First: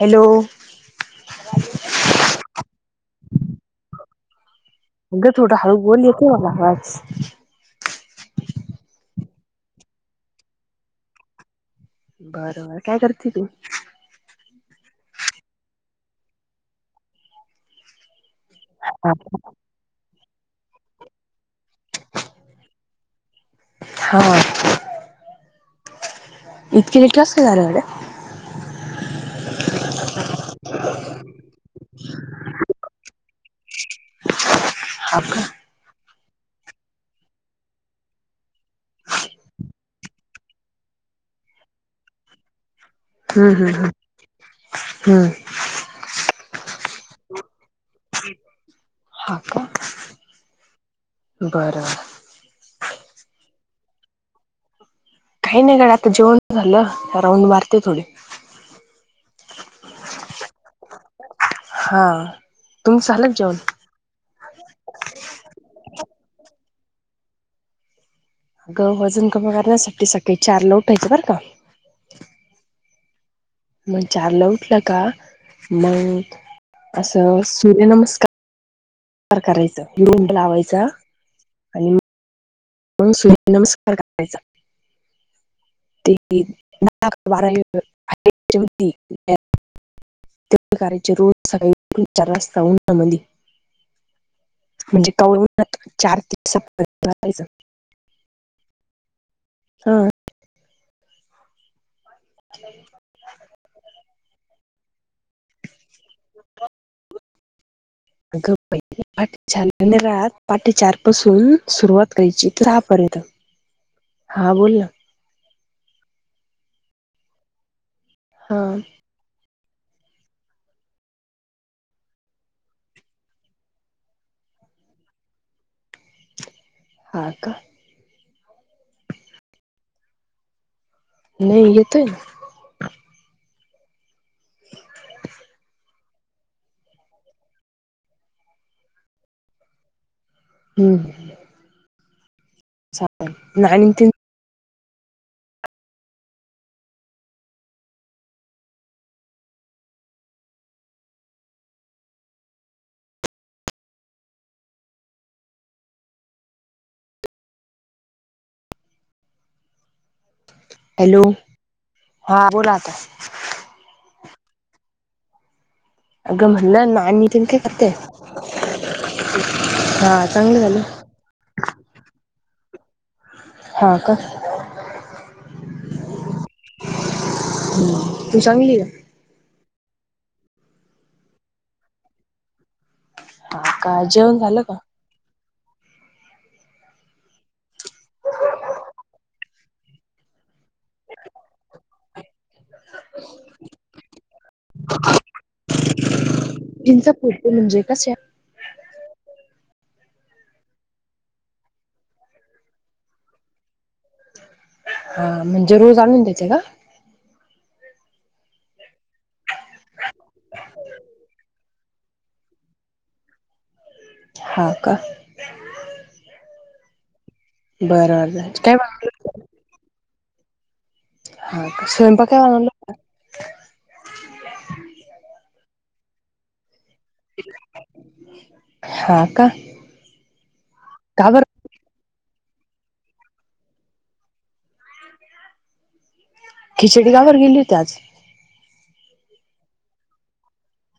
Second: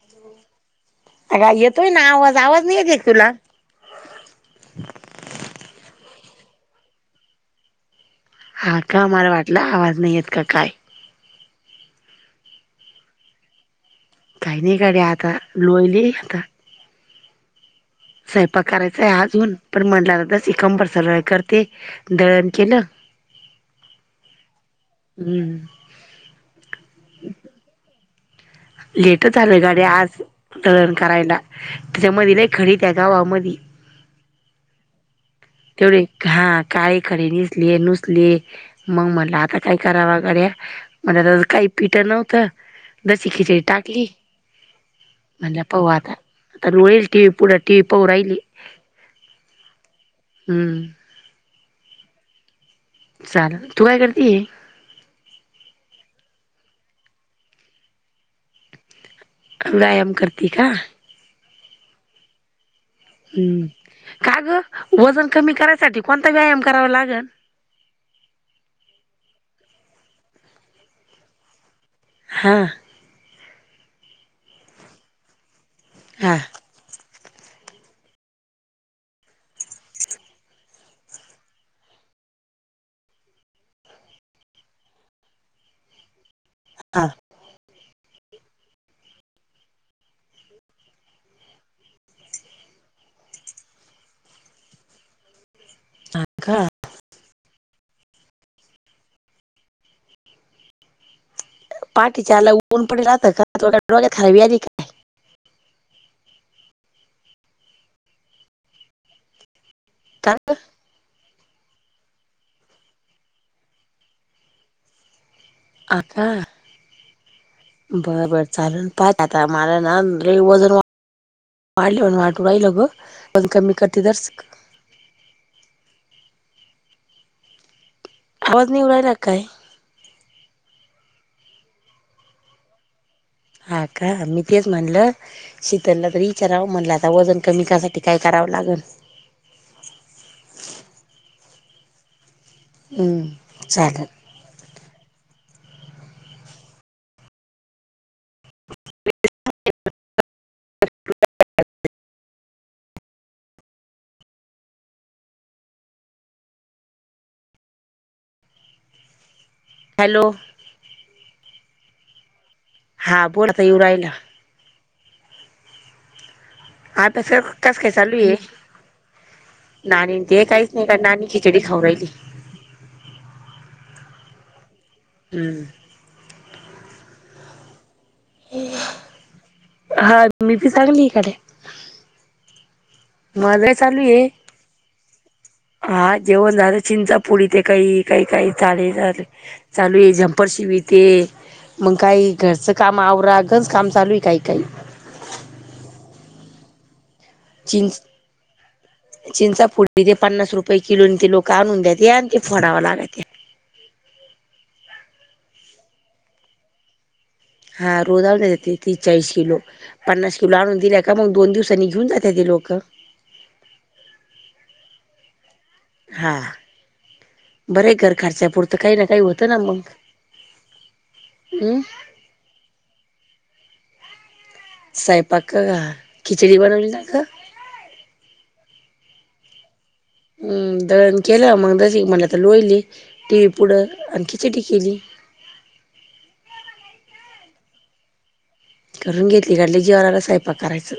Hello अग येतोय ना आवाज आवाज नाही येते ऐ तुला अग थोडंहळू बोल येते मला अवाज हा का मला वाटलं आवाज नाही येत का काय बरबर काय करते तू काही नाही गाडे आता लोळली सायंपाक करायचांय अजून पण म्हणला तस कंबर सरळ करते दळन केल हा हम इतके लेट कस काय झाल लेटच आलं गड्या आज दळन करायला, त्याच्यामध्ये लै खडी त्या गावामधी हाफ का. तेवढे, हा काळे खडे नेसले नुसले मग म्हणलं आता काय करावं गडया,, म्हणल काही पिठं नव्हतं दसी हम्म खिचडी हम्म हम्म टाकली, हम्म. म्हटल पाहु आता. हौल टी पुढे टी पाहु रायली [unintelligible] हा का. हम्म बरं चालल,, तू काय करतेय? काही नाही ग आता जेवण झालं,, राऊंड मारते थोडी. व्यायाम करते का? हां. हम्म,, का गं,, वजन कमी करायसाठी कोणता व्यायाम करावा लागनं? अगं वजन कमी करण्यासाठी सकाळी चार ऊठायचं बरं का हां. मग चारला उठलं का,, हा मग असं सूर्यनमस्कार करायचं,, रुंड लावायचा आणि मग सूर्यनमस्कार घालायचा, ते हा [unintelligible] ते करायचे, रोज सकाळी चार वास्ता उनामदी म्हणजे करनात चार ते का सररायचं [unintelligible] हा. पाहाटे चारला उन पडलं होतं का? थोडं डोक्यात हळवी आली काय. गप बाई,,, पहाटे चारला नै का राहत, पहाटे चार पासून. हम्म,, सुरुवात करायची राहा पर्यंत,, हा बोल ना. आता बर बर हा चालल, पात आता माझं ना लई वजन वा वाढल्यावाणी वाटू रायलं गं, वजन कमी करते जरसं हा का. आवाज नाही येऊ रायला का काय? नाही येतोय. हा का, मी तेच म्हणलं, शी तलला तर विचारावं म्हणलं आता वजन कमी कराय साठी काय करावं लागल. हम्म हम्म चालेल नानटीन [unintelligible] [unintelligible] हॅलो! हॅलो,, हा बोला आता. हा बोल का येवू राईला. अगं म्हणलं नाणी आतास, तीन कसं करते काय चालूए? नाणी हा ते चांगलं काहीच झालं नाही का नाणी खिचडी खाऊ राईली. हां का. हम्म. [inaudible] आहे हा मीबी सांगलीकडे हाय. का माझ ह हा का चालू ये. जेवण झालं का हा जेवण झालं चिंचापुडी ते काही काही काही चाले झाले. चालू आहे झंपर शिवीते मग काही घरचं काम आवराच काम चालू आहे काही काही चिंचापूर. चिंच. चिंचा फुडी ते पन्नास रुपये किलो आणि ते लोक आणून देते आणि ते फोडाव लागते. हा म्हणजे रोज आणून देत्या काय? हा रोज आणून देतात ते तीस-चाळीस किलो. पन्नास किलो आणून दिल्या का मग दोन दिवसानी घेऊन जात्याती लोकं. हा का. हा बरं आहे खर खर्च्या बर काय पुुरतं काही ना काही बनवलं होतं ना मग. हा हम्म स्वयंपाक काय बनवलं? स्वयंपाक खिचडी बनवली ना गं. हा का. हम् दळन का बर केल मग आता लोळालीये. टी व्ही पुढं आणखी चिटी केली. खिचडी का बरं केली होती आज. करून घेतली कारण लई जीवावर आलयं स्वयंपाक करायचं.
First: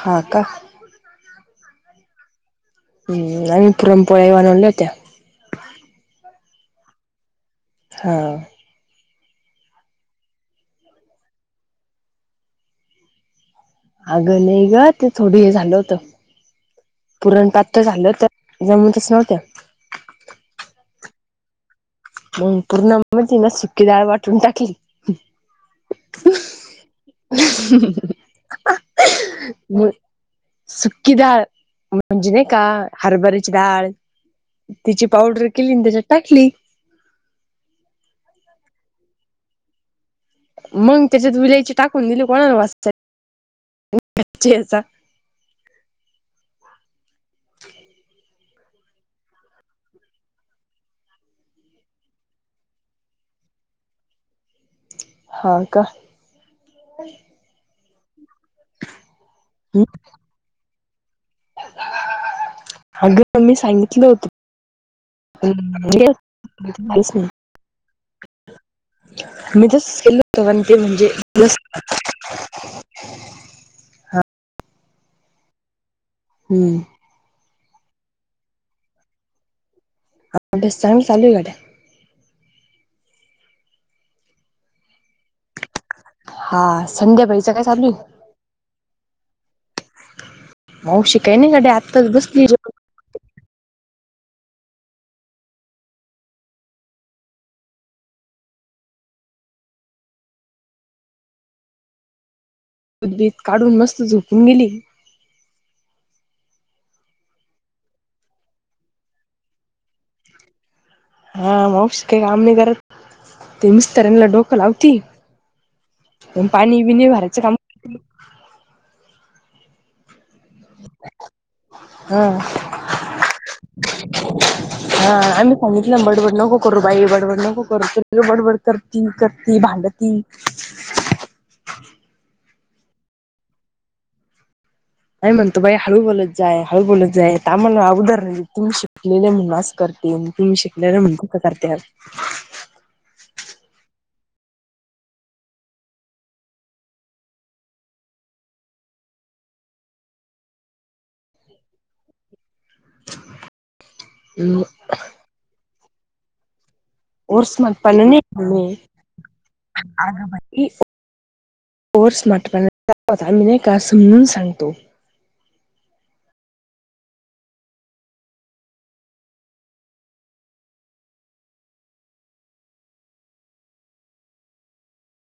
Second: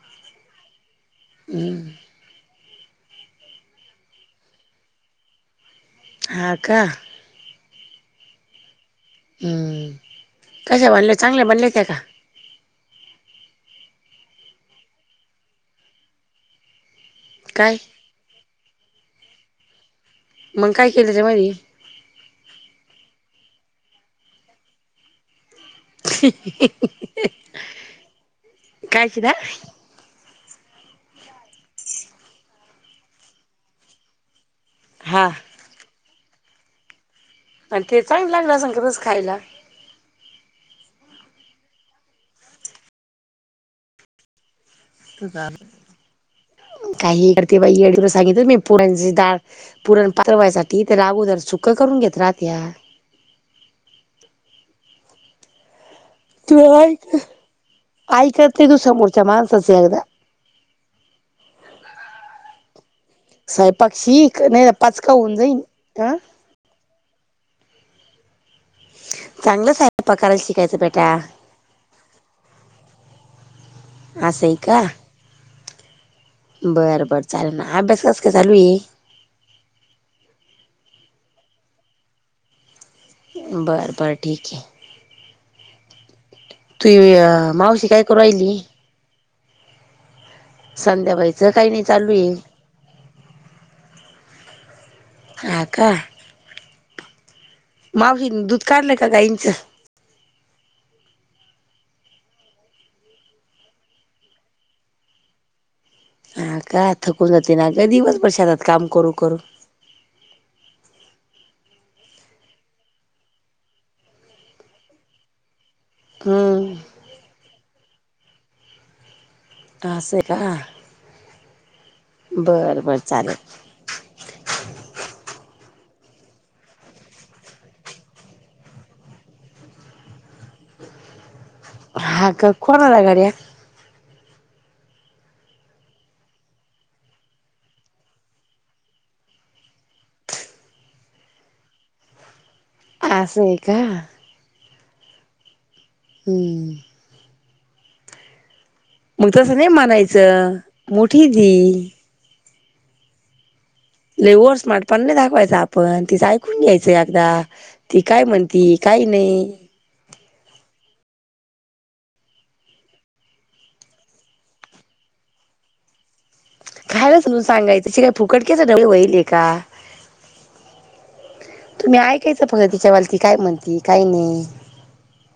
हा का. हम्म. हम्... नाही आम्ही पुरणपोळ्या बनवल्या होत्या. हा का. हा. हम्म.. कश्या बनल्या चांगल्या बनल्या ते का. अगं नाही गं ते थोडी हे झालं होत पुरण काय पातळ झालं होत. त्याचा मुळं तश्या होत्या. मग काय केलं त्यामधी. मग पूर्णामध्ये सुकीडाळ वाटून टाकली. कायची डाळ [inaudible] सुकी डाळ म्हणजे नाही का हरभऱ्याची डाळ. तिची हा पावडर केली आणि त्याच्यात टाकली. आणि ते चांगल लागलं असलं तसं खायला. मग त्याच्यात विलायची टाकून दिली कोणाला वास येतय कच्ची आहे डाळ. काही करते बाई येड्यागत सांगितलं मी पुरण ची डाळ पुरण पातळ व्हायसाठी ते आगोदर सुख करून घेत राहत्या. हा का. तू ऐकत नाही तू समोरच्या माणसाच एकदा. अगं मी स्वयंपाक सांगितलं होत. शिक नाही पाचका होऊन जाईन हा [unintelligible] [inaudible] मी चांगलं तसचं केल स्वयंपाक होतं करायला पण ते शिकायचं म्हणजे बेटा असायं का? हम्म बरं बरं चालेल ना. अभ्यास कसं काय चालूये? अभ्यास चांग चालूये आता. बरं बरं ठीक आहे. हा ते संध्याकाळीचा [unintelligible] मावशी चालू काय आहे करू राहिली? मावशी काही संध्याबाईचं नाही गड्या आत्ताच चालू आहे बसलीये जेवाय. हा का. मावशीन दुध काढल का गाईंचं? दूध बित काढून मस्त झोपून गेली. हा का थकून जाते ना का दिवसभर शेतात काम करून-करून. हा मावशी काय काम नाही करत, ते [unintelligible] डोक लावती [unintelligible] हम्म पाणी बिणी भरायच काम तर असं आहे? का हा बरं बरं चालेल. [unintelligible] हा आम्ही सांगितलं बडबड नको करू बाई, बडबड नको करू तर ती बडबड करती, करती भांडत ती. हा का. कोणा आलाय गडी [unintelligible] नाही म्हणतो बाई हळू बोलत जाय, हळू बोलत जाय थांब म्हणं [unintelligible] अगोदर तुम्ही शिकलेले म्हणून असं करते. तुम्ही शिकलेलं म्हणून तसं करत्यात. आसं आहे का? हम्म. मग तसं नाही मानायचं, मोठी आहे ती. लई ओव्हर हम्म, स्मार्टपणा नाही दाखवायचा आपण, तिचं ऐकून घ्यायचं एकदा ओव्हर स्मार्ट ती काय म्हणती, काय नाही. अगं बाई. ओव्हर स्मार्टपणा नाही दाखवत, आम्ही नाही का असं म्हणून सांगतो. खयालं तुम्ही सांगायचं, त्याचे काय फुकट केलं डवळे वईल आहे का? तुम्ही ऐकायचं फगं तिच्या वाल ती काय म्हणती, काय नाही.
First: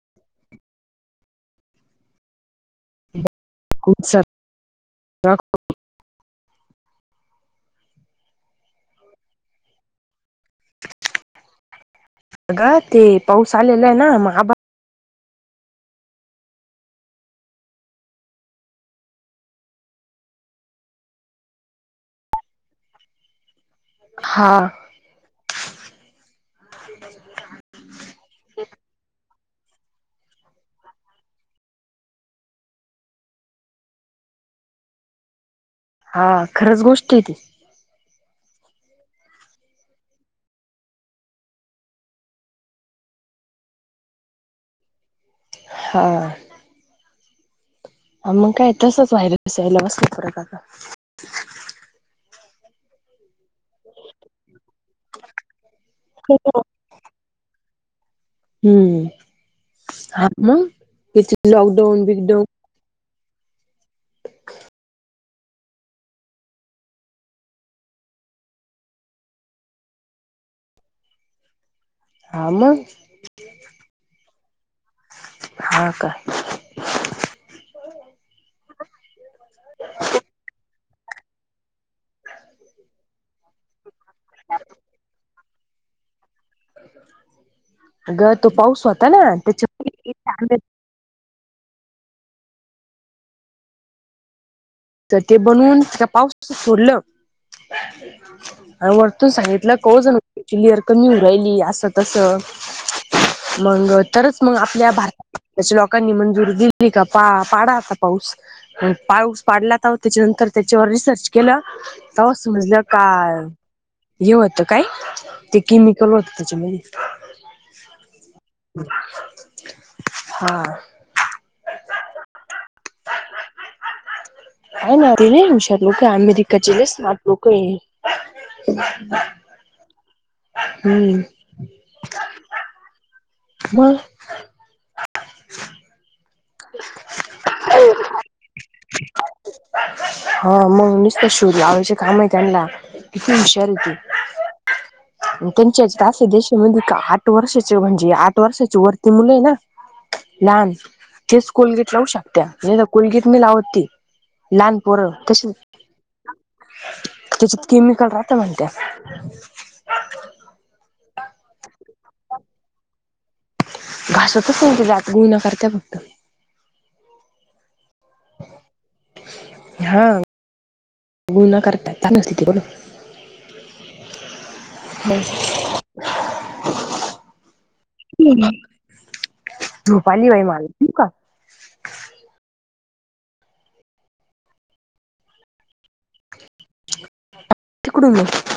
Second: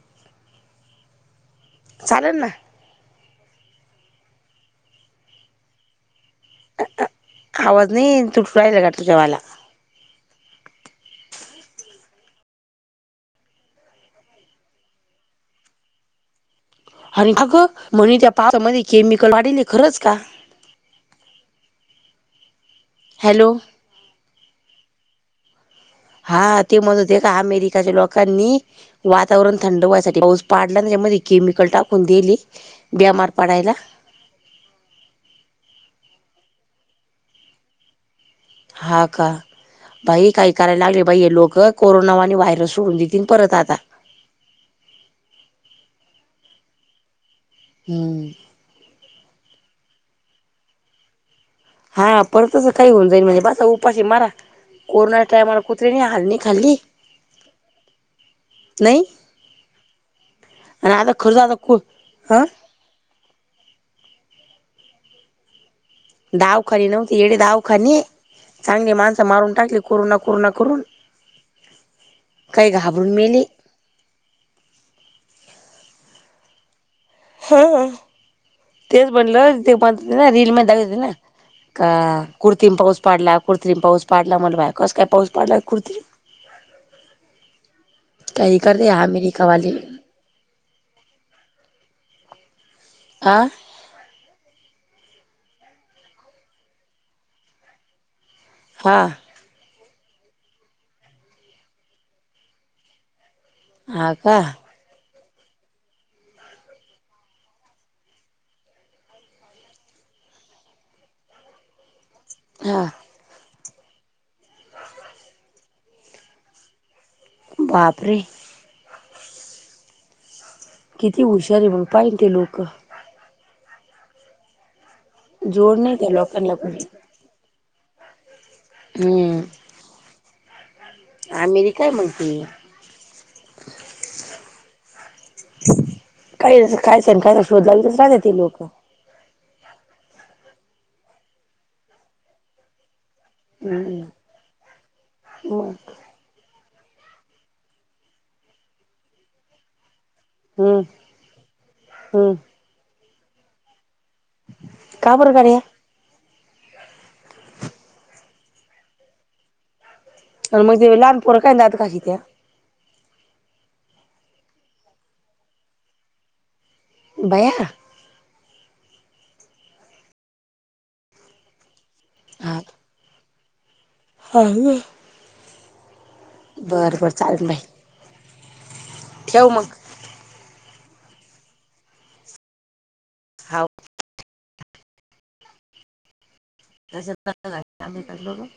[inaudible] चालंल ना. [unintelligible] अ आ आवाज नाही तुटू राहिला का तुझंवाला. अगं ते पाऊस आलेला आहे ना, म आबा आणि अगं म्हणे त्या पावसामध्ये केमिकल वाढीले, खरंच का? हॅलो? हा. हा, ते म्हणत होते का अमेरिकाच्या लोकांनी वातावरण थंड व्हायसाठी पाऊस पाडला, अन त्याच्यामध्ये केमिकल टाकून दिली. बिमार पडायला. हा, खरंच गोष्ट आहे ती. हा, का? बाई काही करायला लागले बाई हे लोकं, कोरोना वानी आणि व्हायरस सोडून देतील परत आता. हा. हम्म हां, मंग काय तसंच व्हायरस यायला बसलाय परत आता. हा, परत तसं काही होऊन जाईल म्हणजे बास आता उपाशी मरा, कोरोना टाइमाला कुत्र्यांनी हाल नाही खाल्ली. हम नाही हा मग. आणि आता खरंच त्याच्यात आता कु लॉकडाऊन बिकडाऊन. हं दावखाने नव्हती येडे दावखाने चांगली माणसं मारून टाकली कोरोना कोरोना करून हा काही मग घाबरून मेली. हा काय? हा. हा तेचं म्हणलं ते बघितल ना ना रीलमध्ये दाविती होते ना. का कृत्रिम पाऊस पाडला कृत्रीम पाऊस पाडला. म्हणला कस काय पाऊस पाडला कृत्रीम. अगं तो काही पाऊस करते होता ना त्याचे अमेरिकावाले कृत्रिम [unintelligible] आ तर ते बनवून त्या पाऊसात सोडलं आणि हा वरतून सांगितलं [inaudible] लेअर कमी होवू राहिली असं तसं. मंग हा तरच का म [inaudible] आपल्या भारताच्या लोकांनी मंजुरी दिली का पा पाडा आता पाऊस. पाऊस पाडला तवा त्याच्या नंतर त्याच्यावर रिसर्च केलं तवाच समजलं हा का हे होतं काय? ते केमिकल होतं त्याच्यामधी बापरे! हा. किती हुशार आहे बघ पाहिन ते लोकं. हाय ना ते लई जोड हुशार हाय. नाही ते त्या लोकांना अमेरिकाचे पण लई स्मार्ट लोकं आहे. हम्म हम अमेरीका हाय मग ते म काही आता काही दिसांनी काही शोध काढलं ती लोक [unintelligible] हा मग नुसतशोध लावायचे काम आहे त्यांना किती हुशार हायत हम्म ती मग त्याची अशी आशा देशामध्ये का आठ वर्षाचे म्हणजे वर्षाच्या वरती मुलं आहे ना लहान हम्म तेच कोलगेट लावू हम्म शकत्यात याला कोलगेट मी लावते लहान पोर का बरं तशी गाड्या त्याच्यात केमिकल राहत म्हणत्यात पण म ते लहान पोर काय दात घाशित्या घासतच नाही ते दात गुळण्या करतात फक्त बया हा गुळण्या करत्यात चालूच हाय की हा बोलो हा ना [unintelligible] बरं बरं चालन बाई [unintelligible] ठेव मग झोप आली बाई मला ठेवू का? हाव तसच करतो काय काम बीम तिकडून मग करतो ना